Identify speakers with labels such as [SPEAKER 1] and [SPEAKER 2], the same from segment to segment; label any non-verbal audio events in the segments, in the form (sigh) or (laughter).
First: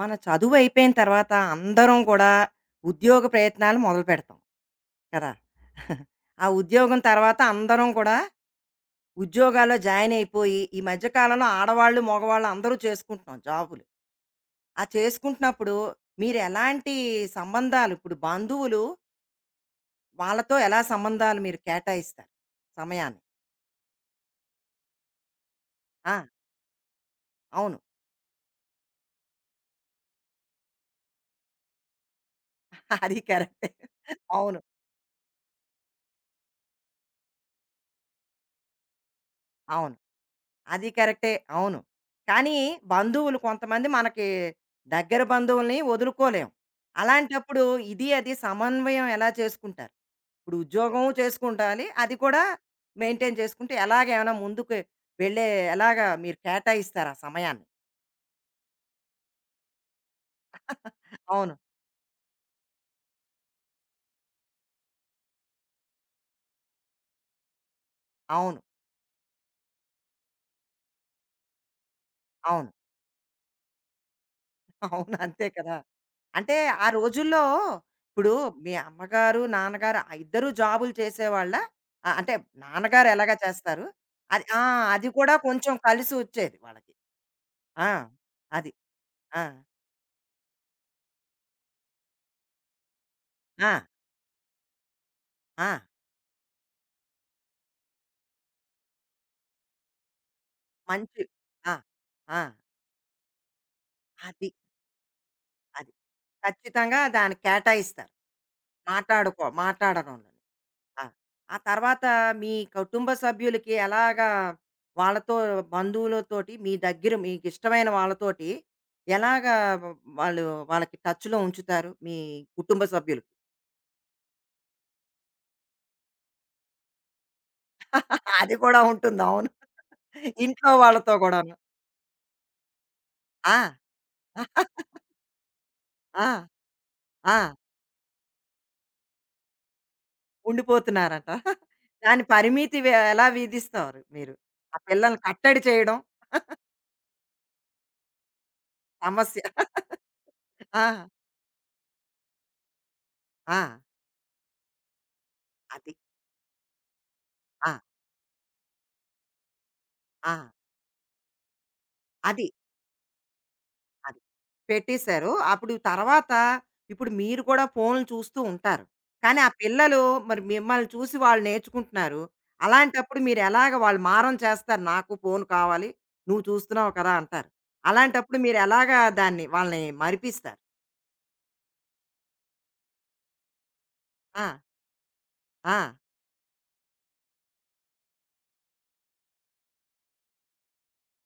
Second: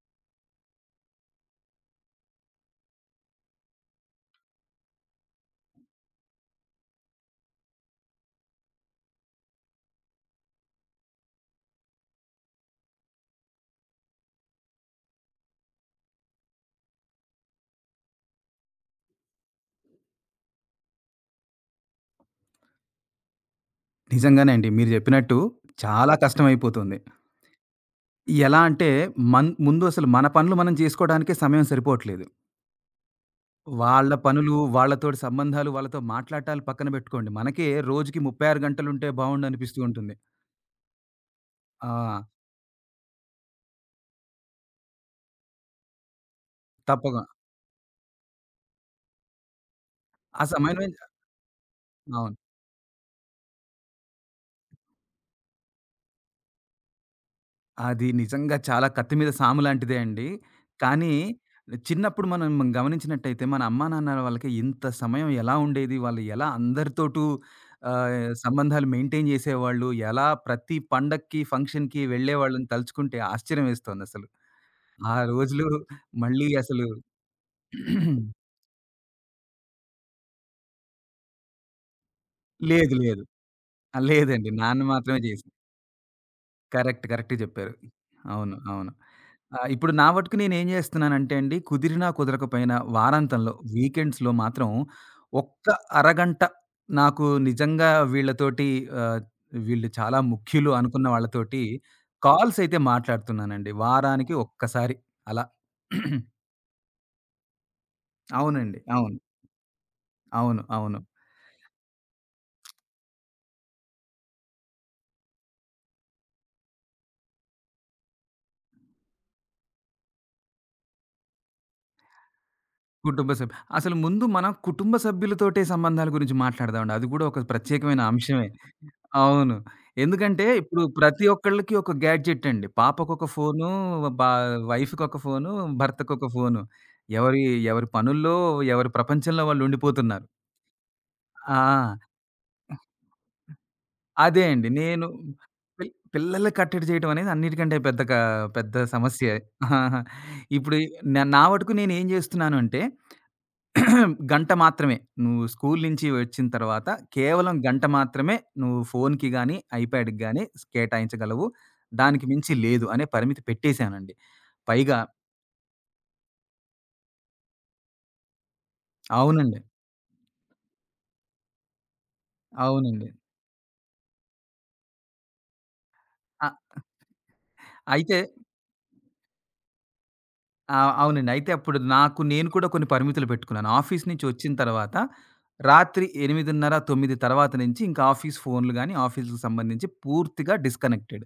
[SPEAKER 1] మన చదువు అయిపోయిన తర్వాత అందరం కూడా ఉద్యోగ ప్రయత్నాలు మొదలు పెడతాం కదా (laughs) ఆ ఉద్యోగం తర్వాత అందరం కూడా ఉద్యోగాల్లో జాయిన్ అయిపోయి ఈ మధ్య కాలంలో ఆడవాళ్ళు మగవాళ్ళు అందరూ చేసుకుంటున్నాం జాబులు ఆ చేసుకుంటున్నప్పుడు మీరు ఎలాంటి సంబంధాలు ఇప్పుడు బంధువులు వాళ్ళతో ఎలా సంబంధాలు మీరు కేటాయిస్తారు సమయాన్ని
[SPEAKER 2] నిజంగానే అండి. మీరు జెప్పినట్టు చాలా
[SPEAKER 1] ఆ,
[SPEAKER 2] కష్టమైపోతుంది.
[SPEAKER 1] అవును
[SPEAKER 2] ఎలా అంటే ముందు అసలు మన పనులు మనం జేసుకోడానికే సమయం సరిపోవట్లేదు.
[SPEAKER 1] (laughs) అది కరెక్ట్
[SPEAKER 2] వాళ్ళ పనులు,
[SPEAKER 1] అవును
[SPEAKER 2] వాళ్ళతోటి సంబంధాలు, వాళ్ళతో మాట్లాడటాలు పక్కన బెట్టుకోండి. మనకే రోజుకి 36 గంటలుంటే బావుండనిపిస్తూ
[SPEAKER 1] అవును
[SPEAKER 2] ఉంటుంది.
[SPEAKER 1] అది కరెక్టే. అవును.
[SPEAKER 2] ఆ!
[SPEAKER 1] కానీ బంధువులు కొంతమంది మనకి దగ్గర బంధువుల్ని వదులుకోలేం.
[SPEAKER 2] తప్పగా.
[SPEAKER 1] అలాంటప్పుడు ఇది, అది సమన్వయం ఎలా చేసుకుంటారు?
[SPEAKER 2] ఆ
[SPEAKER 1] ఇప్పుడు
[SPEAKER 2] సమయం
[SPEAKER 1] ఉద్యోగం చేసుకుంటాలి. అది
[SPEAKER 2] అవును.
[SPEAKER 1] కూడా మెయింటైన్ చేసుకుంటే ఎలాగేమైనా ముందుకు వెళ్ళే ఎలాగా మీరు కేటాయిస్తారా సమయాన్ని?
[SPEAKER 2] అది నిజంగా చాలా కత్తి మీద సాము లాంటిదే అండి. కానీ
[SPEAKER 1] అవును.
[SPEAKER 2] చిన్నప్పుడు మనం గమనించినట్టయితే మన అమ్మా నాన్నల వాళ్ళకి ఇంత సమయం ఎలా ఉండేది? వాళ్ళు ఎలా అందరితోటూ ఆహ్,
[SPEAKER 1] అవును.
[SPEAKER 2] సంబంధాలు మెయింటైన్ చేసేవాళ్ళు? ఎలా ప్రతి పండక్కి, ఫంక్షన్‌కి వెళ్ళేవాళ్ళని
[SPEAKER 1] అవును.
[SPEAKER 2] తలుచుకుంటే ఆశ్చర్యమేస్తోందసలు. ఆ
[SPEAKER 1] అవును. అంతే
[SPEAKER 2] రోజులు
[SPEAKER 1] కదా!
[SPEAKER 2] మళ్ళీ
[SPEAKER 1] అంటే
[SPEAKER 2] అసలు
[SPEAKER 1] ఆ రోజుల్లో ఇప్పుడు
[SPEAKER 2] (clears throat)
[SPEAKER 1] మీ అమ్మగారు, నాన్నగారు ఆ ఇద్దరూ జాబులు చేసేవాళ్ళా? ఆహ్, అంటే
[SPEAKER 2] లేదు
[SPEAKER 1] నాన్నగారు
[SPEAKER 2] లేదు.
[SPEAKER 1] ఎలాగా చేస్తారు?
[SPEAKER 2] ఆ!
[SPEAKER 1] అది
[SPEAKER 2] లేదండి.
[SPEAKER 1] ఆ!
[SPEAKER 2] నాన్న
[SPEAKER 1] అది
[SPEAKER 2] మాత్రమే
[SPEAKER 1] కూడా
[SPEAKER 2] చేసింది.
[SPEAKER 1] కొంచెం కలిసి వచ్చేది వాళ్ళకి.
[SPEAKER 2] కరెక్ట్. కరెక్ట్‌గా జెప్పారు.
[SPEAKER 1] ఆ!
[SPEAKER 2] అవును.
[SPEAKER 1] అది.
[SPEAKER 2] అవును.
[SPEAKER 1] ఆ!
[SPEAKER 2] ఇప్పుడు నా మటుకు నేనేం జేస్తున్నానంటే అండి, కుదిరినా కుదరకపోయినా వారాంతంలో,
[SPEAKER 1] ఆ!
[SPEAKER 2] వీకెండ్స్‌లో మాత్రం ఒక్క
[SPEAKER 1] ఆ!
[SPEAKER 2] అరగంట నాకు నిజంగా వీళ్ళతోటి ఆహ్, వీళ్ళు చాలా ముఖ్యులు అనుకున్న
[SPEAKER 1] మంచి
[SPEAKER 2] వాళ్ళతోటి
[SPEAKER 1] ఆ! ఆ!
[SPEAKER 2] కాల్స్ అయితే మాట్లాడుతున్నానండి. వారానికి
[SPEAKER 1] అది.
[SPEAKER 2] ఒక్కసారి అలా.
[SPEAKER 1] అది. ఖచ్చితంగా దానికి కేటాయిస్తారు.
[SPEAKER 2] అవునండి. అవును.
[SPEAKER 1] మాట్లాడడంలో.
[SPEAKER 2] అవును. అవును.
[SPEAKER 1] ఆ! ఆ తర్వాత మీ కుటుంబ సభ్యులకి ఎలాగా వాళ్ళతో బంధువులతోటి మీ దగ్గర మీకిష్టమైన వాళ్ళతోటి ఎలాగా వ వాళ్ళు వాళ్ళకి టచ్‌లో ఉంచుతారు మీ కుటుంబ సభ్యులు?
[SPEAKER 2] కుటుంబ సభ్యు అసలు ముందు మనం కుటుంబ సభ్యులతోటే సంబంధాల గురించి మాట్లాడదామండి. అది గూడా ఒక ప్రత్యేకమైన
[SPEAKER 1] (laughs)
[SPEAKER 2] అంశమే.
[SPEAKER 1] అది కూడా ఉంటుంది. అవును.
[SPEAKER 2] అవును. ఎందుకంటే
[SPEAKER 1] ఇంట్లో
[SPEAKER 2] ఇప్పుడు
[SPEAKER 1] వాళ్ళతో
[SPEAKER 2] ప్రతి
[SPEAKER 1] కూడాను.
[SPEAKER 2] ఒక్కళ్ళకి ఒక గ్యాడ్జెట్ అండి. పాపకొక
[SPEAKER 1] ఆ!
[SPEAKER 2] ఫోను, బా
[SPEAKER 1] (laughs)
[SPEAKER 2] వైఫ్‌కొక ఫోను,
[SPEAKER 1] ఆ!
[SPEAKER 2] భర్తకొక ఫోను.
[SPEAKER 1] ఆ!
[SPEAKER 2] ఎవరి ఎవరి పనుల్లో, ఎవరి ప్రపంచంలో వాళ్ళుండిపోతున్నారు.
[SPEAKER 1] ఉండిపోతున్నారంట.
[SPEAKER 2] ఆ!
[SPEAKER 1] దాని పరిమితి ఎలా విధిస్తారు మీరు?
[SPEAKER 2] అదే అండి.
[SPEAKER 1] ఆ
[SPEAKER 2] నేను
[SPEAKER 1] పిల్లల్ని కట్టడి చేయడం
[SPEAKER 2] పిల్లలకి కట్టడి చేయడం అనేది అన్నిటికంటే పెద్ద సమస్యే.
[SPEAKER 1] సమస్య. (laughs)
[SPEAKER 2] ఇప్పుడు
[SPEAKER 1] ఆ!
[SPEAKER 2] నా నా వటుకు నేనేం జేస్తున్నానంటే
[SPEAKER 1] ఆ!
[SPEAKER 2] గంట మాత్రమే. నువ్వు స్కూలు
[SPEAKER 1] అది.
[SPEAKER 2] నుంచి వచ్చిన తర్వాత కేవలం
[SPEAKER 1] ఆ!
[SPEAKER 2] గంట మాత్రమే నువ్వు ఫోన్‌కి గాని, ఐప్యాడ్‌కి
[SPEAKER 1] ఆ!
[SPEAKER 2] గాని కేటాయించగలవు. దానికి
[SPEAKER 1] అది.
[SPEAKER 2] మించి లేదు అనే పరిమితి పెట్టేసానండి.
[SPEAKER 1] అది.
[SPEAKER 2] పైగా
[SPEAKER 1] పెట్టేశారు. అప్పుడు తర్వాత ఇప్పుడు మీరు కూడా ఫోన్‌లు చూస్తూ ఉంటారు. కానీ ఆ
[SPEAKER 2] అవునండి.
[SPEAKER 1] పిల్లలు మరి మిమ్మల్ని చూసి వాళ్ళు నేర్చుకుంటున్నారు.
[SPEAKER 2] అవునండి.
[SPEAKER 1] అలాంటప్పుడు మీరెలాగ వాళ్ళు మారం చేస్తారు. నాకు ఫోను కావాలి. నువ్వు
[SPEAKER 2] అ
[SPEAKER 1] చూస్తున్నావు కదా! అంటారు.
[SPEAKER 2] అయితే
[SPEAKER 1] అలాంటప్పుడు మీరెలాగా దాన్ని వాళ్ళని మరిపిస్తారు?
[SPEAKER 2] అవునండి. అయితే అప్పుడు నాకు నేను కూడా కొన్ని పరిమితులు పెట్టుకున్నాను. ఆఫీస్ నుంచి
[SPEAKER 1] ఆ!
[SPEAKER 2] వచ్చిన తర్వాత
[SPEAKER 1] ఆ!
[SPEAKER 2] రాత్రి 8:30, 9 తర్వాత నుంచి ఇంకా ఆఫీస్ ఫోన్‌లు గాని, ఆఫీస్‌కి సంబంధించి పూర్తిగా డిస్‌కనెక్టెడ్.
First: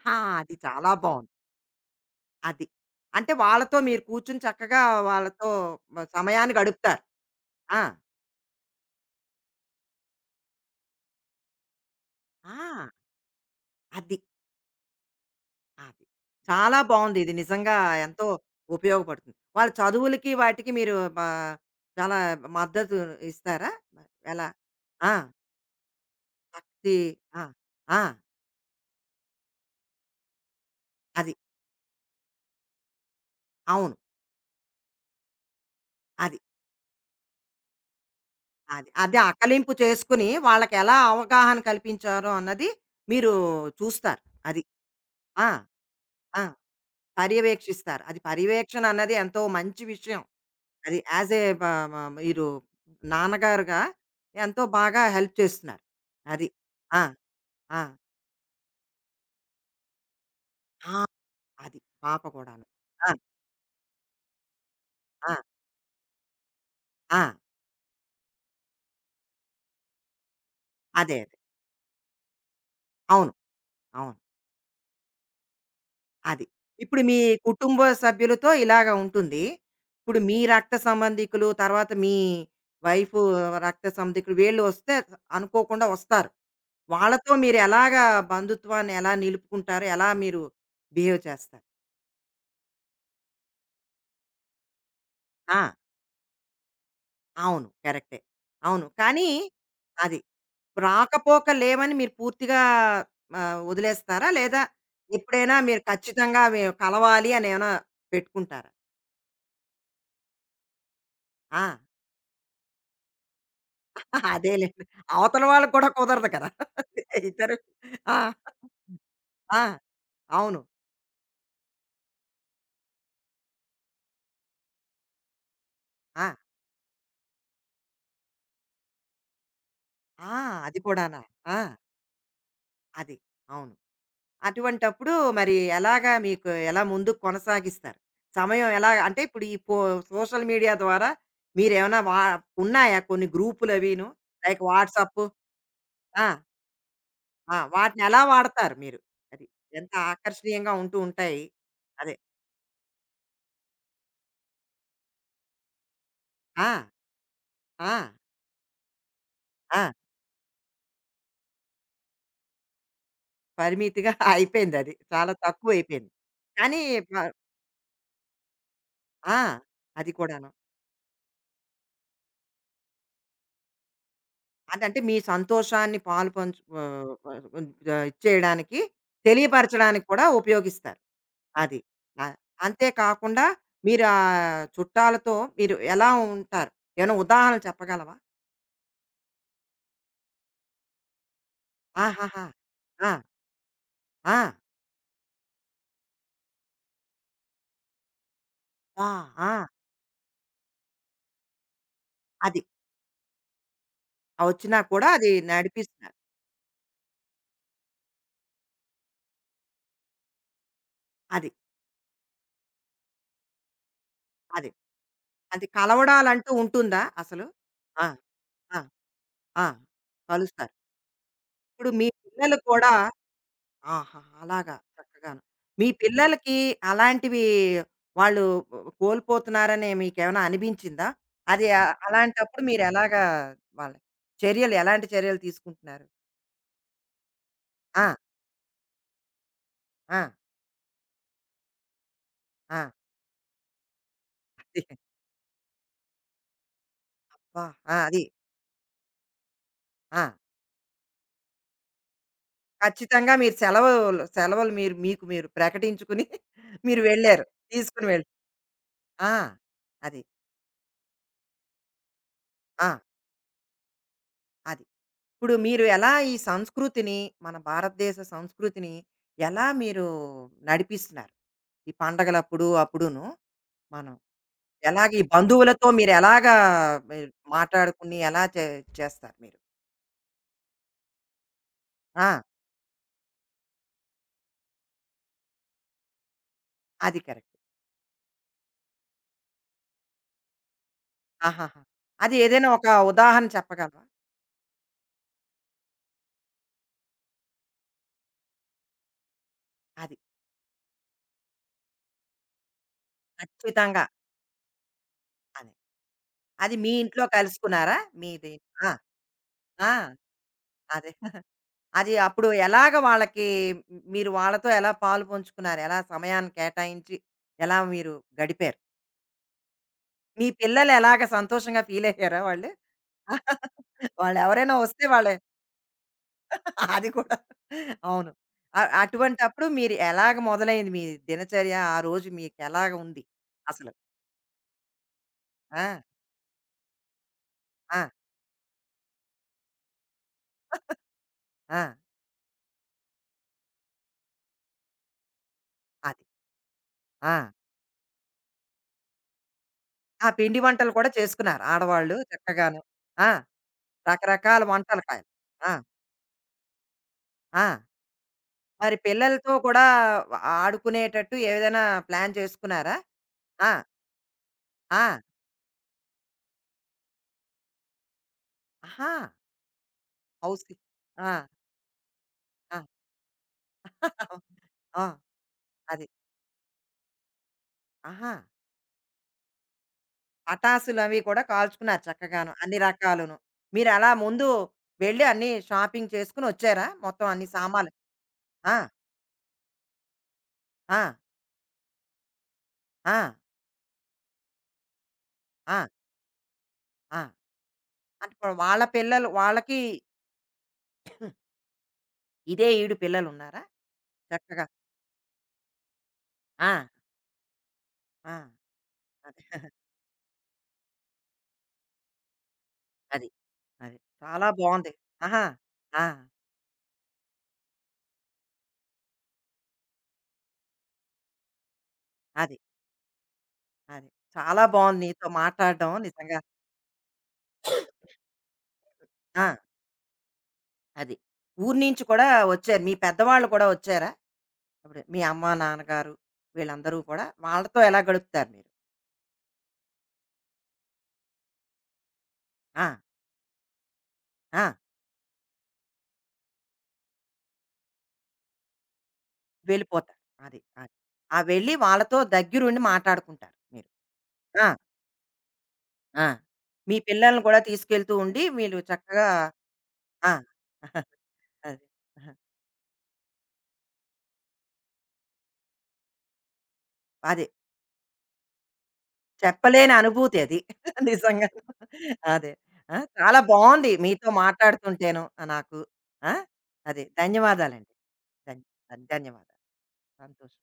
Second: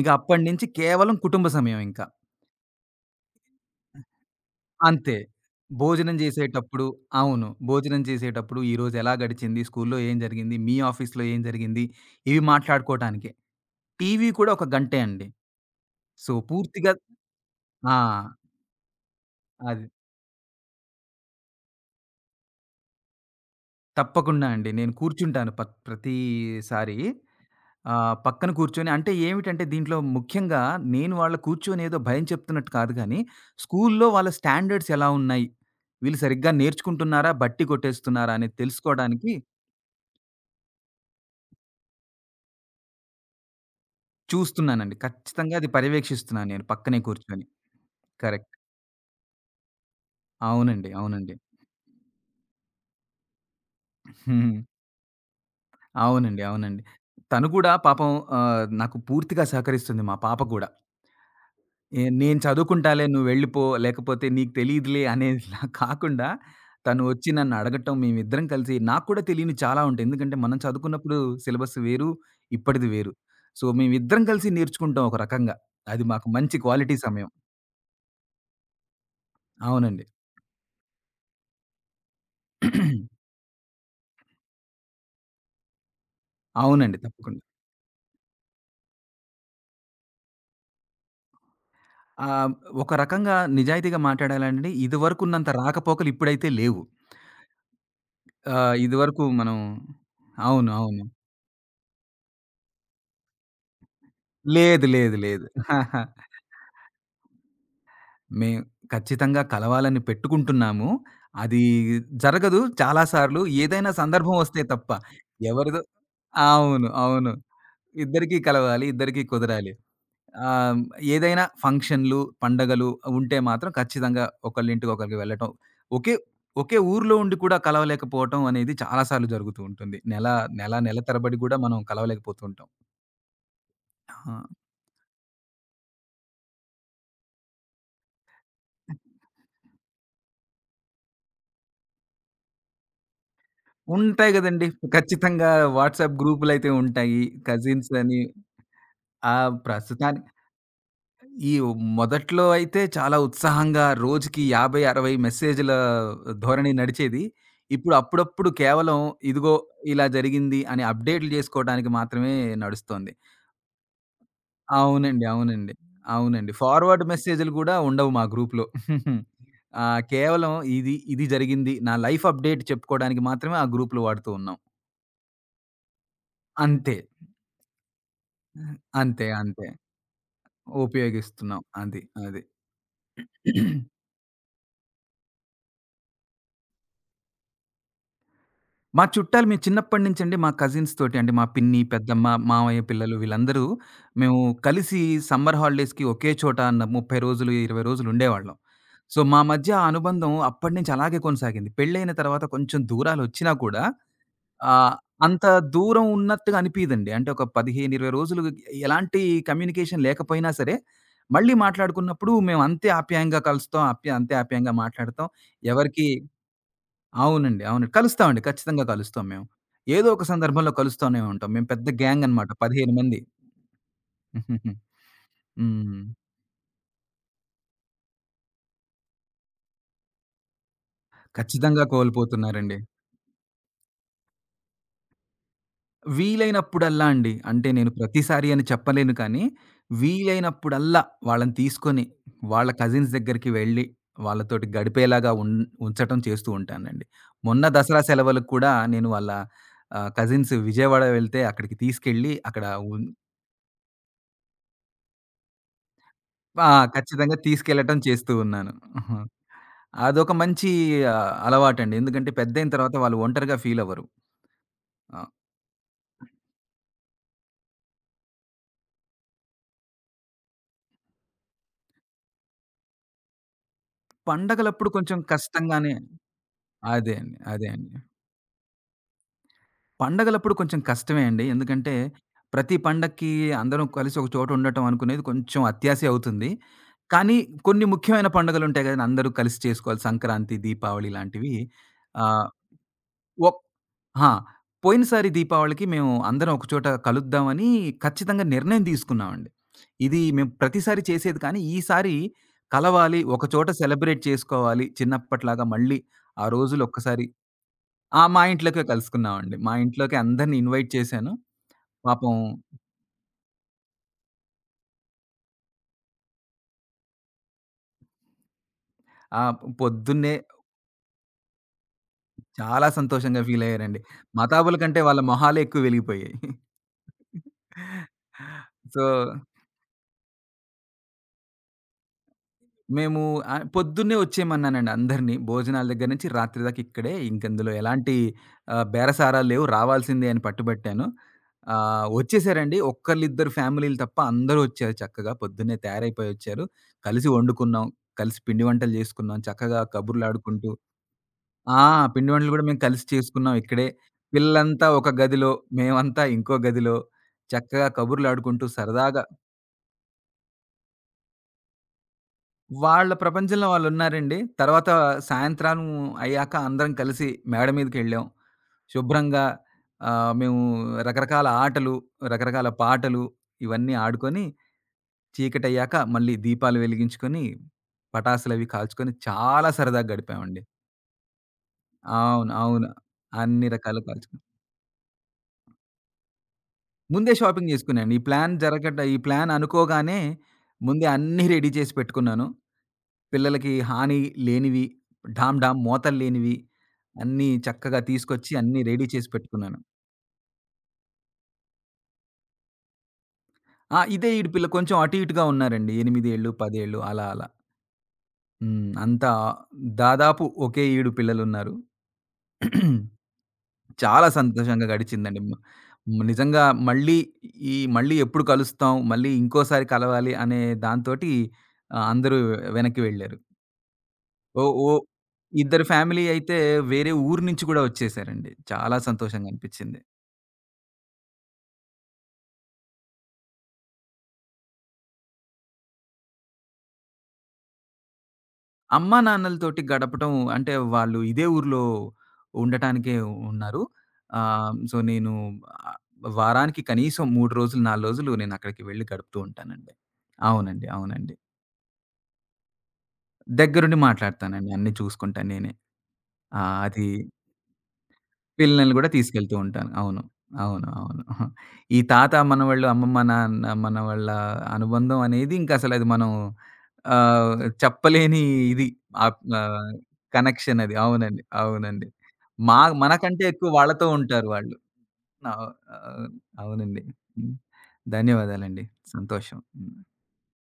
[SPEAKER 2] ఇంక
[SPEAKER 1] అది
[SPEAKER 2] అప్పటినుంచి
[SPEAKER 1] చాలా
[SPEAKER 2] కేవలం
[SPEAKER 1] బావుంది.
[SPEAKER 2] కుటుంబ సమయం ఇంక.
[SPEAKER 1] అది. అంటే వాళ్ళతో మీరు కూర్చొని చక్కగా
[SPEAKER 2] అంతే.
[SPEAKER 1] వాళ్ళతో
[SPEAKER 2] భోజనం
[SPEAKER 1] సమయాన్ని
[SPEAKER 2] జేసేటప్పుడు
[SPEAKER 1] గడుపుతారు.
[SPEAKER 2] అవును.
[SPEAKER 1] ఆ!
[SPEAKER 2] భోజనం చేసేటప్పుడు ఈరోజు ఎలా గడిచింది? స్కూల్లో ఏం జరిగింది? మీ ఆఫీస్‌లో ఏం జరిగింది? ఇవి
[SPEAKER 1] ఆ!
[SPEAKER 2] మాట్లాడుకోవటానికే.
[SPEAKER 1] అది.
[SPEAKER 2] టీవీ కూడా ఒక గంటే అండి.
[SPEAKER 1] అది.
[SPEAKER 2] సో,
[SPEAKER 1] చాలా
[SPEAKER 2] పూర్తిగా
[SPEAKER 1] బావుంది. ఇది నిజంగా
[SPEAKER 2] ఆ!
[SPEAKER 1] ఎంతో ఉపయోగపడుతుంది. వాళ్ళ
[SPEAKER 2] అది.
[SPEAKER 1] చదువులకి వాటికి మీరు చాలా మద్దతు ఇస్తారా?
[SPEAKER 2] తప్పకుండా
[SPEAKER 1] ఎలా?
[SPEAKER 2] అండి. నేను
[SPEAKER 1] ఆ!
[SPEAKER 2] కూర్చుంటాను ప్రతీసారి.
[SPEAKER 1] భక్తి ఆ! ఆ!
[SPEAKER 2] పక్కన కూర్చొని అంటే ఏమిటంటే దీంట్లో ముఖ్యంగా నేను
[SPEAKER 1] అది.
[SPEAKER 2] వాళ్ళ కూర్చొని ఏదో భయం చెప్తున్నట్టు కాదు గానీ,
[SPEAKER 1] అవును.
[SPEAKER 2] స్కూల్లో వాళ్ళ స్టాండర్డ్స్ ఎలా ఉన్నాయి? వీళ్ళు
[SPEAKER 1] అది.
[SPEAKER 2] సరిగ్గా నేర్చుకుంటున్నారా? బట్టి కొట్టేస్తున్నారా? అనేది
[SPEAKER 1] అది. అదే
[SPEAKER 2] తెలుసుకోవడానికి
[SPEAKER 1] అకలింపు చేసుకొని వాళ్ళకెలా అవగాహన కల్పించారో అన్నది మీరు చూస్తారు. అది.
[SPEAKER 2] చూస్తున్నానండి.
[SPEAKER 1] ఆ!
[SPEAKER 2] ఖచ్చితంగా అది
[SPEAKER 1] ఆ!
[SPEAKER 2] పర్యవేక్షిస్తున్నాను నేను పక్కనే కూర్చొని.
[SPEAKER 1] పర్యవేక్షిస్తారు. అది
[SPEAKER 2] కరెక్ట్.
[SPEAKER 1] పర్యవేక్షణ అన్నది ఎంతో మంచి విషయం.
[SPEAKER 2] అవునండి.
[SPEAKER 1] అది యాజ్
[SPEAKER 2] అవునండి.
[SPEAKER 1] ఏ ప మ మీరు నాన్నగారుగా
[SPEAKER 2] హ్మ్.
[SPEAKER 1] ఎంతో బాగా హెల్ప్ చేస్తున్నారు.
[SPEAKER 2] అవునండి.
[SPEAKER 1] అది.
[SPEAKER 2] అవునండి.
[SPEAKER 1] ఆ!
[SPEAKER 2] తను కూడా
[SPEAKER 1] ఆ!
[SPEAKER 2] పాపం నాకు పూర్తిగా సహకరిస్తుంది మా పాప కూడా.
[SPEAKER 1] ఆ! అది.
[SPEAKER 2] ఏ
[SPEAKER 1] పాప
[SPEAKER 2] "నేను
[SPEAKER 1] కూడాను.
[SPEAKER 2] చదువుకుంటాలే
[SPEAKER 1] ఆ!
[SPEAKER 2] నువ్వెళ్ళిపో. లేకపోతే నీకు తెలీదులే"
[SPEAKER 1] ఆ!
[SPEAKER 2] అనేదిలా (laughs) కాకుండా తను
[SPEAKER 1] ఆ!
[SPEAKER 2] వచ్చి నన్ను అడగటం, మేమిద్దరం కలిసి నాకు కూడా తెలియనివి చాలా ఉంటాయి. ఎందుకంటే మనం చదువుకున్నప్పుడు
[SPEAKER 1] అదే. అదే.
[SPEAKER 2] సిలబస్ వేరు, ఇప్పటిది వేరు.
[SPEAKER 1] అవును.
[SPEAKER 2] సో,
[SPEAKER 1] అవును.
[SPEAKER 2] మేమిద్దరం కలిసి నేర్చుకుంటాం ఒక రకంగా. అది మాకు
[SPEAKER 1] అది.
[SPEAKER 2] మంచి క్వాలిటీ
[SPEAKER 1] ఇప్పుడు మీ
[SPEAKER 2] సమయం.
[SPEAKER 1] కుటుంబ సభ్యులతో ఇలాగ ఉంటుంది.
[SPEAKER 2] అవునండి.
[SPEAKER 1] ఇప్పుడు మీ రక్త సంబంధికులు, తర్వాత మీ వైఫు
[SPEAKER 2] (clears throat)
[SPEAKER 1] రక్త సంబంధికులు వీళ్ళు వస్తే అనుకోకుండా వస్తారు.
[SPEAKER 2] అవునండి.
[SPEAKER 1] వాళ్ళతో
[SPEAKER 2] తప్పకుండా.
[SPEAKER 1] మీరు ఎలాగా బంధుత్వాన్ని ఎలా నిలుపుకుంటారు? ఎలా మీరు బిహేవ్ చేస్తారు?
[SPEAKER 2] ఆహ్, ఒక రకంగా నిజాయితీగా మాట్లాడాలండి ఇదివరకున్నంత
[SPEAKER 1] ఆ!
[SPEAKER 2] రాకపోకలు ఇప్పుడైతే లేవు.
[SPEAKER 1] అవును. కరెక్టే. అవును.
[SPEAKER 2] ఇదివరకు
[SPEAKER 1] కానీ
[SPEAKER 2] మనం
[SPEAKER 1] అది
[SPEAKER 2] అవును. అవును.
[SPEAKER 1] రాకపోకలు లేవని మీరు పూర్తిగా ఆహ్, వదిలేస్తారా? లేదా
[SPEAKER 2] లేదు. లేదు. లేదు.
[SPEAKER 1] ఎప్పుడైనా మీరు
[SPEAKER 2] (laughs)
[SPEAKER 1] ఖచ్చితంగా మే కలవాలి అని ఏమైనా
[SPEAKER 2] మేము
[SPEAKER 1] పెట్టుకుంటారా?
[SPEAKER 2] ఖచ్చితంగా కలవాలని పెట్టుకుంటున్నాము. అది
[SPEAKER 1] ఆ!
[SPEAKER 2] జరగదు చాలా సార్లు. ఏదైనా సందర్భం వస్తే
[SPEAKER 1] అదేలెండి.
[SPEAKER 2] తప్ప.
[SPEAKER 1] అవతల వాళ్ళకి
[SPEAKER 2] ఎవరిదో
[SPEAKER 1] కూడా కుదరదు కదా!
[SPEAKER 2] అవును. అవును.
[SPEAKER 1] ఇద్దరు ఆ!
[SPEAKER 2] ఇద్దరికీ కలవాలి. ఇద్దరికీ
[SPEAKER 1] ఆ!
[SPEAKER 2] కుదరాలి.
[SPEAKER 1] అవును.
[SPEAKER 2] ఆహ్, ఏదైనా ఫంక్షన్‌లు, పండగలు ఉంటే మాత్రం ఖచ్చితంగా ఒకళ్ళింటికి ఒకళ్ళకి వెళ్ళటం. ఒకే,
[SPEAKER 1] ఆ!
[SPEAKER 2] ఒకే ఊర్లో ఉండి కూడా కలవలేకపోవటం అనేది చాలా సార్లు జరుగుతూ ఉంటుంది. నెల,
[SPEAKER 1] ఆ!
[SPEAKER 2] నెల,
[SPEAKER 1] అది
[SPEAKER 2] నెల
[SPEAKER 1] కూడానా.
[SPEAKER 2] తరబడి కూడా
[SPEAKER 1] ఆ!
[SPEAKER 2] మనం కలవలేకపోతూ ఉంటాం.
[SPEAKER 1] అది. అవును.
[SPEAKER 2] ఆ!
[SPEAKER 1] అటువంటప్పుడు మరి ఎలాగా మీకు ఎలా ముందుకు కొనసాగిస్తారు? సమయం ఎలా అంటే ఇప్పుడు ఈ సోషల్ మీడియా ద్వారా మీరేమైనా ఉన్నాయా కొన్ని గ్రూపులవీను?
[SPEAKER 2] ఉంటాయి
[SPEAKER 1] లైక్
[SPEAKER 2] గదండీ!
[SPEAKER 1] వాట్సాప్
[SPEAKER 2] ఖచ్చితంగా వాట్సాప్
[SPEAKER 1] ఆ!
[SPEAKER 2] గ్రూపులైతే ఉంటాయి.
[SPEAKER 1] ఆ!
[SPEAKER 2] కజిన్స్
[SPEAKER 1] వాటిని
[SPEAKER 2] అని.
[SPEAKER 1] ఎలా వాడతారు మీరు?
[SPEAKER 2] ఆ!
[SPEAKER 1] అది ఎంత
[SPEAKER 2] ప్రస్తుతానికి
[SPEAKER 1] ఆకర్షణీయంగా ఉంటూ ఉంటాయి.
[SPEAKER 2] ఈ
[SPEAKER 1] అదే.
[SPEAKER 2] మొదట్లో అయితే చాలా ఉత్సాహంగా రోజుకి 50, 60 మెసేజ్‌ల
[SPEAKER 1] ఆ!
[SPEAKER 2] ధోరణి నడిచేది.
[SPEAKER 1] ఆ!
[SPEAKER 2] ఇప్పుడు అప్పుడప్పుడు కేవలం ఇదిగో
[SPEAKER 1] ఆ!
[SPEAKER 2] ఇలా జరిగింది అని అప్డేట్‌లు చేసుకోవడానికి మాత్రమే నడుస్తోంది.
[SPEAKER 1] పరిమితిగా (laughs) అయిపోయిందది.
[SPEAKER 2] అవునండి.
[SPEAKER 1] చాలా
[SPEAKER 2] అవునండి.
[SPEAKER 1] తక్కువైపోయింది.
[SPEAKER 2] అవునండి.
[SPEAKER 1] కానీ
[SPEAKER 2] ఫార్వర్డ్
[SPEAKER 1] ప
[SPEAKER 2] మెసేజ్‌లు కూడా ఉండవు మా గ్రూప్‌లో. (laughs)
[SPEAKER 1] ఆ!
[SPEAKER 2] ఆ!
[SPEAKER 1] అది కూడాను.
[SPEAKER 2] కేవలం ఇది జరిగింది. నా లైఫ్ అప్డేట్ చెప్పుకోవడానికి మాత్రమే ఆ గ్రూప్‌లు వాడుతూ ఉన్నాం.
[SPEAKER 1] అదంటే మీ సంతోషాన్ని పాలు పంచు
[SPEAKER 2] అంతే.
[SPEAKER 1] ఆహ్, ఆహ్, ఇచ్చేయడానికి
[SPEAKER 2] అంతే. అంతే.
[SPEAKER 1] తెలియపరచడానికి కూడా ఉపయోగిస్తారు.
[SPEAKER 2] ఉపయోగిస్తున్నాం.
[SPEAKER 1] అది.
[SPEAKER 2] అది.
[SPEAKER 1] ఆ!
[SPEAKER 2] అది.
[SPEAKER 1] అంతే కాకుండా మీరు ఆహ్, చుట్టాలతో మీరు ఎలా ఉంటారు? ఏమైనా ఉదాహరణలు చెప్పగలవా?
[SPEAKER 2] మా చుట్టాలు మేము చిన్నప్పటి నుంచి అండి మా కజిన్స్ తోటి అంటే మా పిన్ని, పెద్దమ్మ,
[SPEAKER 1] ఆహాహా!
[SPEAKER 2] మామయ్య
[SPEAKER 1] ఆ!
[SPEAKER 2] పిల్లలు వీళ్ళందరూ
[SPEAKER 1] ఆ!
[SPEAKER 2] మేము కలిసి సమ్మర్ హాలిడేస్‌కి ఒకే చోట అన్న 30 రోజులు, 20 రోజులు ఉండేవాళ్ళం.
[SPEAKER 1] ఆ!
[SPEAKER 2] సో, మా
[SPEAKER 1] ఆ!
[SPEAKER 2] మధ్య ఆ అనుబంధం అప్పటినుంచి అలాగే కొనసాగింది. పెళ్ళైన తర్వాత
[SPEAKER 1] అది.
[SPEAKER 2] కొంచెం దూరాలొచ్చినా కూడా
[SPEAKER 1] ఆ! వచ్చినా
[SPEAKER 2] ఆహ్,
[SPEAKER 1] కూడా అది
[SPEAKER 2] అంత దూరం
[SPEAKER 1] నడిపిస్తున్నారు.
[SPEAKER 2] ఉన్నట్టుగా అనిపియదండి. అంటే ఒక 15, 20 రోజులు ఎలాంటి కమ్యూనికేషన్ లేకపోయినా సరే,
[SPEAKER 1] అది.
[SPEAKER 2] మళ్ళీ మాట్లాడుకున్నప్పుడు మేము అంతే ఆప్యాయంగా కలుస్తాం. అంతే
[SPEAKER 1] అది.
[SPEAKER 2] ఆప్యాయంగా మాట్లాడతాం.
[SPEAKER 1] అది
[SPEAKER 2] ఎవరికీ
[SPEAKER 1] కలవడాలంటూ ఉంటుందా అసలు?
[SPEAKER 2] అవునండి. అవును.
[SPEAKER 1] ఆ!
[SPEAKER 2] కలుస్తామండి.
[SPEAKER 1] ఆ!
[SPEAKER 2] ఖచ్చితంగా కలుస్తాం మేము.
[SPEAKER 1] ఆ!
[SPEAKER 2] ఏదో ఒక సందర్భంలో
[SPEAKER 1] కలుస్తారు.
[SPEAKER 2] కలుస్తానే ఉంటాం. మేము పెద్ద
[SPEAKER 1] ఇప్పుడు మీ
[SPEAKER 2] గ్యాంగ్ అనమాట
[SPEAKER 1] పిల్లలు కూడా
[SPEAKER 2] 15 మంది.
[SPEAKER 1] ఆహా! అలాగా
[SPEAKER 2] (laughs)
[SPEAKER 1] చక్కగాను. మీ
[SPEAKER 2] హ్మ్.
[SPEAKER 1] పిల్లలకి అలాంటివి వాళ్ళు కోల్పోతున్నారని మీకేమైనా అనిపించిందా? అది ఆ!
[SPEAKER 2] ఖచ్చితంగా
[SPEAKER 1] ఆహ్, అలాంటప్పుడు
[SPEAKER 2] కోల్పోతున్నారండి.
[SPEAKER 1] మీరెలాగా వాళ్ళ చర్యలు ఎలాంటి చర్యలు తీసుకుంటున్నారు?
[SPEAKER 2] వీలైనప్పుడల్లా అండి. అంటే నేను
[SPEAKER 1] ఆ!
[SPEAKER 2] ప్రతిసారి అని చెప్పలేను కానీ,
[SPEAKER 1] ఆ!
[SPEAKER 2] వీలైనప్పుడల్లా వాళ్ళని తీసుకొని, వాళ్ళ
[SPEAKER 1] ఆ!
[SPEAKER 2] కజిన్స్ దగ్గరికి వెళ్ళి, వాళ్ళతోటి
[SPEAKER 1] అది.
[SPEAKER 2] గడిపేలాగా ఉన్ ఉంచటం చేస్తూ ఉంటానండి. మొన్న
[SPEAKER 1] అబ్బా! ఆ!
[SPEAKER 2] దసరా
[SPEAKER 1] అది.
[SPEAKER 2] సెలవులకు కూడా నేను వాళ్ళ
[SPEAKER 1] ఆ!
[SPEAKER 2] కజిన్స్ విజయవాడ వెళ్తే అక్కడికి తీసుకెళ్ళి అక్కడ ఉన్
[SPEAKER 1] ఖచ్చితంగా మీరు సెలవులు సెలవులు మీరు మీరు ప్రకటించుకుని (laughs)
[SPEAKER 2] ఆ!
[SPEAKER 1] మీరు
[SPEAKER 2] ఖచ్చితంగా
[SPEAKER 1] వెళ్లారు.
[SPEAKER 2] తీసుకెళ్ళటం
[SPEAKER 1] తీసుకొని వెళ్
[SPEAKER 2] చేస్తూ ఉన్నాను.
[SPEAKER 1] ఆ! అది.
[SPEAKER 2] అదొక మంచి అలవాటండి. ఎందుకంటే పెద్దయిన
[SPEAKER 1] ఆ!
[SPEAKER 2] తర్వాత వాళ్ళు ఒంటరిగా ఫీలవ్వరు.
[SPEAKER 1] అది.
[SPEAKER 2] ఆ!
[SPEAKER 1] ఇప్పుడు మీరు ఎలా ఈ సంస్కృతిని, మన భారతదేశ సంస్కృతిని ఎలా మీరు నడిపిస్తున్నారు? ఈ పండగలప్పుడు అప్పుడును మనం.
[SPEAKER 2] పండగలప్పుడు
[SPEAKER 1] ఎలాగ
[SPEAKER 2] కొంచెం
[SPEAKER 1] ఈ బంధువులతో
[SPEAKER 2] కష్టంగానే
[SPEAKER 1] మీరెలాగా మీరు
[SPEAKER 2] అదే అండి.
[SPEAKER 1] మాట్లాడుకుని ఎలా చేస్తారు మీరు?
[SPEAKER 2] పండగలప్పుడు కొంచెం కష్టమే అండి. ఎందుకంటే
[SPEAKER 1] ఆ!
[SPEAKER 2] ప్రతి పండక్కి అందరం కలిసి ఒక చోట ఉండటం అనుకునేది కొంచెం అత్యాశే అవుతుంది.
[SPEAKER 1] అది
[SPEAKER 2] కానీ
[SPEAKER 1] కరెక్ట్.
[SPEAKER 2] కొన్ని ముఖ్యమైన పండుగలుంటాయి గదండీ! అందరూ కలిసి చేసుకోవాలి. సంక్రాంతి, దీపావళి లాంటివి.
[SPEAKER 1] ఆహాహా! అది
[SPEAKER 2] ఆహ్,
[SPEAKER 1] ఏదైనా ఒక ఉదాహరణ
[SPEAKER 2] ఒక్
[SPEAKER 1] చెప్పగలవా?
[SPEAKER 2] ఆ! పోయినసారి దీపావళికి మేము అందరం ఒకచోట కలుద్దామని ఖచ్చితంగా నిర్ణయం తీసుకున్నామండి.
[SPEAKER 1] అది.
[SPEAKER 2] ఇది మేము ప్రతిసారి చేసేది కానీ, ఈసారి కలవాలి, ఒకచోట
[SPEAKER 1] ఖచ్చితంగా.
[SPEAKER 2] సెలబ్రేట్ చేసుకోవాలి. చిన్నప్పటిలాగా
[SPEAKER 1] అది.
[SPEAKER 2] మళ్ళీ ఆ
[SPEAKER 1] అది
[SPEAKER 2] రోజులు
[SPEAKER 1] మీ ఇంట్లో
[SPEAKER 2] ఒక్కసారి
[SPEAKER 1] కలుసుకున్నారా?
[SPEAKER 2] ఆ! మా
[SPEAKER 1] మీది
[SPEAKER 2] ఇంట్లోకే
[SPEAKER 1] ఆ!
[SPEAKER 2] కలుసుకున్నామండి. మా
[SPEAKER 1] ఆ!
[SPEAKER 2] ఇంట్లోకి అందరిని ఇన్వైట్
[SPEAKER 1] అదే.
[SPEAKER 2] చేశాను.
[SPEAKER 1] అది
[SPEAKER 2] పాపం
[SPEAKER 1] అప్పుడు ఎలాగ వాళ్ళకి మీరు వాళ్ళతో ఎలా పాలు పంచుకున్నారు? ఎలా సమయాన్ని కేటాయించి ఎలా మీరు గడిపారు?
[SPEAKER 2] ఆహ్, పొద్దున్నే
[SPEAKER 1] మీ పిల్లలు ఎలాగ సంతోషంగా ఫీల్ అయ్యారా వాళ్ళు?
[SPEAKER 2] చాలా సంతోషంగా ఫీల్ అయ్యారండి.
[SPEAKER 1] (laughs) వాళ్ళు ఎవరైనా
[SPEAKER 2] మతాబుల కంటే
[SPEAKER 1] వస్తే
[SPEAKER 2] వాళ్ళ
[SPEAKER 1] వాళ్ళే
[SPEAKER 2] మొహాలే ఎక్కువ వెలిగిపోయాయి.
[SPEAKER 1] (laughs) అది కూడా అవును.
[SPEAKER 2] సో
[SPEAKER 1] అటువంటప్పుడు మీరు ఎలాగ మొదలైంది మీ దినచర్య? ఆ రోజు మీకు ఎలాగ
[SPEAKER 2] మేము
[SPEAKER 1] ఉంది అసలు?
[SPEAKER 2] పొద్దున్నే వచ్చేయమన్నానండి అందరిని.
[SPEAKER 1] ఆ!
[SPEAKER 2] భోజనాల దగ్గర నుంచి రాత్రి దాకా ఇక్కడే. ఇంకందులో
[SPEAKER 1] ఆ!
[SPEAKER 2] ఎలాంటి బేరసారాలు లేవు. రావాల్సిందే అని పట్టుబట్టాను.
[SPEAKER 1] ఆ!
[SPEAKER 2] వచ్చేసారండి. ఒక్కళ్ళిద్దరు ఫ్యామిలీలు తప్ప అందరూ వచ్చారు చక్కగా. పొద్దున్నే
[SPEAKER 1] అది.
[SPEAKER 2] తయారైపోయి వచ్చారు. కలిసి
[SPEAKER 1] ఆ!
[SPEAKER 2] వండుకున్నాం. కలిసి పిండి వంటలు చేసుకున్నాం. చక్కగా
[SPEAKER 1] ఆ పిండి
[SPEAKER 2] కబుర్లాడుకుంటూ
[SPEAKER 1] వంటలు కూడా చేసుకున్నారు
[SPEAKER 2] ఆ!
[SPEAKER 1] ఆడవాళ్ళు
[SPEAKER 2] పిండి వంటలు కూడా మేము
[SPEAKER 1] చక్కగాను.
[SPEAKER 2] కలిసి
[SPEAKER 1] ఆ!
[SPEAKER 2] చేసుకున్నాం ఇక్కడే.
[SPEAKER 1] రకరకాల
[SPEAKER 2] పిల్లలంతా
[SPEAKER 1] వంటలు
[SPEAKER 2] ఒక
[SPEAKER 1] కాయలు.
[SPEAKER 2] గదిలో,
[SPEAKER 1] ఆ!
[SPEAKER 2] మేమంతా ఇంకో గదిలో
[SPEAKER 1] ఆ!
[SPEAKER 2] చక్కగా కబుర్లాడుకుంటూ
[SPEAKER 1] మరి
[SPEAKER 2] సరదాగా
[SPEAKER 1] పిల్లలతో కూడా ఆడుకునేటట్టు ఏదైనా ప్లాన్ చేసుకున్నారా?
[SPEAKER 2] వాళ్ళ ప్రపంచంలో
[SPEAKER 1] ఆ!
[SPEAKER 2] వాళ్ళున్నారండి. తర్వాత
[SPEAKER 1] ఆ!
[SPEAKER 2] సాయంత్రం అయ్యాక అందరం కలిసి మేడ మీదకెళ్ళాం.
[SPEAKER 1] ఆహా!
[SPEAKER 2] శుభ్రంగా మేము
[SPEAKER 1] హౌస్‌కి. ఆ!
[SPEAKER 2] రకరకాల ఆటలు, రకరకాల
[SPEAKER 1] ఆ!
[SPEAKER 2] పాటలు ఇవన్నీ ఆడుకొని,
[SPEAKER 1] ఆ!
[SPEAKER 2] చీకటయ్యాక
[SPEAKER 1] అది.
[SPEAKER 2] మళ్ళీ దీపాలు వెలిగించుకొని,
[SPEAKER 1] ఆహా!
[SPEAKER 2] పటాసులవి కాల్చుకొని చాలా సరదాగా గడిపామండి.
[SPEAKER 1] పటాసులవి కూడా కాల్చుకున్నారు
[SPEAKER 2] అవును.
[SPEAKER 1] చక్కగాను. అన్ని
[SPEAKER 2] అవును.
[SPEAKER 1] రకాలును.
[SPEAKER 2] అన్ని రకాలు
[SPEAKER 1] మీరలా
[SPEAKER 2] కాల్చుకున్నాం.
[SPEAKER 1] ముందు వెళ్లి అన్నీ షాపింగ్ చేసుకొని వచ్చారా? మొత్తం
[SPEAKER 2] ముందే
[SPEAKER 1] అన్ని
[SPEAKER 2] షాపింగ్
[SPEAKER 1] సామాన్లు.
[SPEAKER 2] జేసుకున్నాండి.
[SPEAKER 1] ఆ!
[SPEAKER 2] ఈ ప్లాన్ అనుకోగానే
[SPEAKER 1] ఆ!
[SPEAKER 2] ముందే అన్నీ రెడీ చేసి పెట్టుకున్నాను.
[SPEAKER 1] ఆ!
[SPEAKER 2] పిల్లలకి హాని లేనివి, ఢాం ఢాం
[SPEAKER 1] ఆ!
[SPEAKER 2] మోతలు లేనివి
[SPEAKER 1] ఆ!
[SPEAKER 2] అన్నీ చక్కగా
[SPEAKER 1] అంటే
[SPEAKER 2] తీసుకొచ్చి
[SPEAKER 1] ఇప్పుడు
[SPEAKER 2] అన్నీ
[SPEAKER 1] వాళ్ళ
[SPEAKER 2] రెడీ చేసి
[SPEAKER 1] పిల్లలు
[SPEAKER 2] పెట్టుకున్నాను.
[SPEAKER 1] వాళ్ళకి ఇదే ఈడు పిల్లలున్నారా?
[SPEAKER 2] ఆ! ఇదే ఈడు
[SPEAKER 1] చక్కగా.
[SPEAKER 2] పిల్ల కొంచెం అటు ఇటుగా ఉన్నారండి. 8 ఏళ్ళు,
[SPEAKER 1] ఆ!
[SPEAKER 2] 10 ఏళ్ళు అలా అలా.
[SPEAKER 1] ఆ!
[SPEAKER 2] హ్మ్. అంతా
[SPEAKER 1] అదే. (laughs)
[SPEAKER 2] దాదాపు ఒకే ఈడు పిల్లలున్నారు.
[SPEAKER 1] అది. అది.
[SPEAKER 2] చాలా
[SPEAKER 1] చాలా
[SPEAKER 2] సంతోషంగా
[SPEAKER 1] బావుంది.
[SPEAKER 2] గడిచిందండి.
[SPEAKER 1] ఆహా!
[SPEAKER 2] మ
[SPEAKER 1] ఆ!
[SPEAKER 2] నిజంగా మళ్ళీ మళ్ళీ ఎప్పుడు కలుస్తాం? మళ్ళీ ఇంకోసారి కలవాలి అనే దాంతోటి అందరూ
[SPEAKER 1] అది.
[SPEAKER 2] వెనక్కి వెళ్లారు.
[SPEAKER 1] అది. చాలా
[SPEAKER 2] ఓ ఓ
[SPEAKER 1] బావుంది నీతో
[SPEAKER 2] ఇద్దరు
[SPEAKER 1] మాట్లాడడం
[SPEAKER 2] ఫ్యామిలీ
[SPEAKER 1] నిజంగా.
[SPEAKER 2] అయితే వేరే ఊరు నుంచి కూడా వచ్చేసారండి. చాలా
[SPEAKER 1] ఆ!
[SPEAKER 2] సంతోషంగా అనిపిచ్చింది.
[SPEAKER 1] అది. ఊరు నుంచి కూడా వచ్చారు. మీ పెద్దవాళ్ళు కూడా వచ్చారా? ఇప్పుడు మీ అమ్మ, నాన్నగారు వీళ్ళందరూ కూడా వాళ్ళతో ఎలా గడుపుతారు మీరు?
[SPEAKER 2] అమ్మా నాన్నలతోటి గడపటం అంటే వాళ్ళు ఇదే ఊర్లో
[SPEAKER 1] ఆ!
[SPEAKER 2] ఉండటానికే ఉన్నారు.
[SPEAKER 1] ఆ!
[SPEAKER 2] సో, నేను ఆహ్, వారానికి కనీసం 3 రోజులు, 4 రోజులు నేనక్కడికి వెళ్లి గడుపుతూ ఉంటానండి.
[SPEAKER 1] వెళ్ళిపోతారు. అది.
[SPEAKER 2] అవునండి.
[SPEAKER 1] అది.
[SPEAKER 2] అవునండి.
[SPEAKER 1] ఆ! వెళ్ళి వాళ్ళతో దగ్గరుండి మాట్లాడుకుంటారు మీరు.
[SPEAKER 2] దగ్గరుండి
[SPEAKER 1] ఆ!
[SPEAKER 2] మాట్లాడతానండి. అన్నీ చూసుకుంటాను నేనే.
[SPEAKER 1] ఆ!
[SPEAKER 2] ఆ!
[SPEAKER 1] మీ
[SPEAKER 2] అది
[SPEAKER 1] పిల్లల్ని కూడా తీసుకెళ్తూ ఉండి మీరు
[SPEAKER 2] పిల్లల్ని గూడా
[SPEAKER 1] చక్కగా
[SPEAKER 2] తీసుకెళ్తూ ఉంటాను. అవును.
[SPEAKER 1] ఆ!
[SPEAKER 2] అవును.
[SPEAKER 1] (laughs)
[SPEAKER 2] అవును.
[SPEAKER 1] అది.
[SPEAKER 2] ఈ తాత మనవళ్ళు, అమ్మమ్మ, నాన్న మనవళ్ళ అనుబంధం అనేది ఇంకసలది మనం
[SPEAKER 1] అది.
[SPEAKER 2] ఆహ్, చెప్పలేని ఇది ఆప్ ఆహ్,
[SPEAKER 1] చెప్పలేని అనుభూతి అది.
[SPEAKER 2] కనెక్షన్ అది.
[SPEAKER 1] (laughs)
[SPEAKER 2] అవునండి.
[SPEAKER 1] నిజంగా.
[SPEAKER 2] అవునండి.
[SPEAKER 1] అదే.
[SPEAKER 2] మా
[SPEAKER 1] ఆ! చాలా
[SPEAKER 2] మనకంటే ఎక్కువ
[SPEAKER 1] బావుంది
[SPEAKER 2] వాళ్ళతో
[SPEAKER 1] మీతో
[SPEAKER 2] ఉంటారు వాళ్ళు.
[SPEAKER 1] మాట్లాడుతుంటేను ఆ,
[SPEAKER 2] అవ్
[SPEAKER 1] నాకు.
[SPEAKER 2] ఆహ్,
[SPEAKER 1] ఆ!
[SPEAKER 2] అవునండి.
[SPEAKER 1] అదే.
[SPEAKER 2] హ్మ్.
[SPEAKER 1] ధన్యవాదాలండి.
[SPEAKER 2] ధన్యవాదాలండి.
[SPEAKER 1] ధన్
[SPEAKER 2] సంతోషం.
[SPEAKER 1] ధన్యవాదాలు.
[SPEAKER 2] హ్మ్.
[SPEAKER 1] సంతోషం.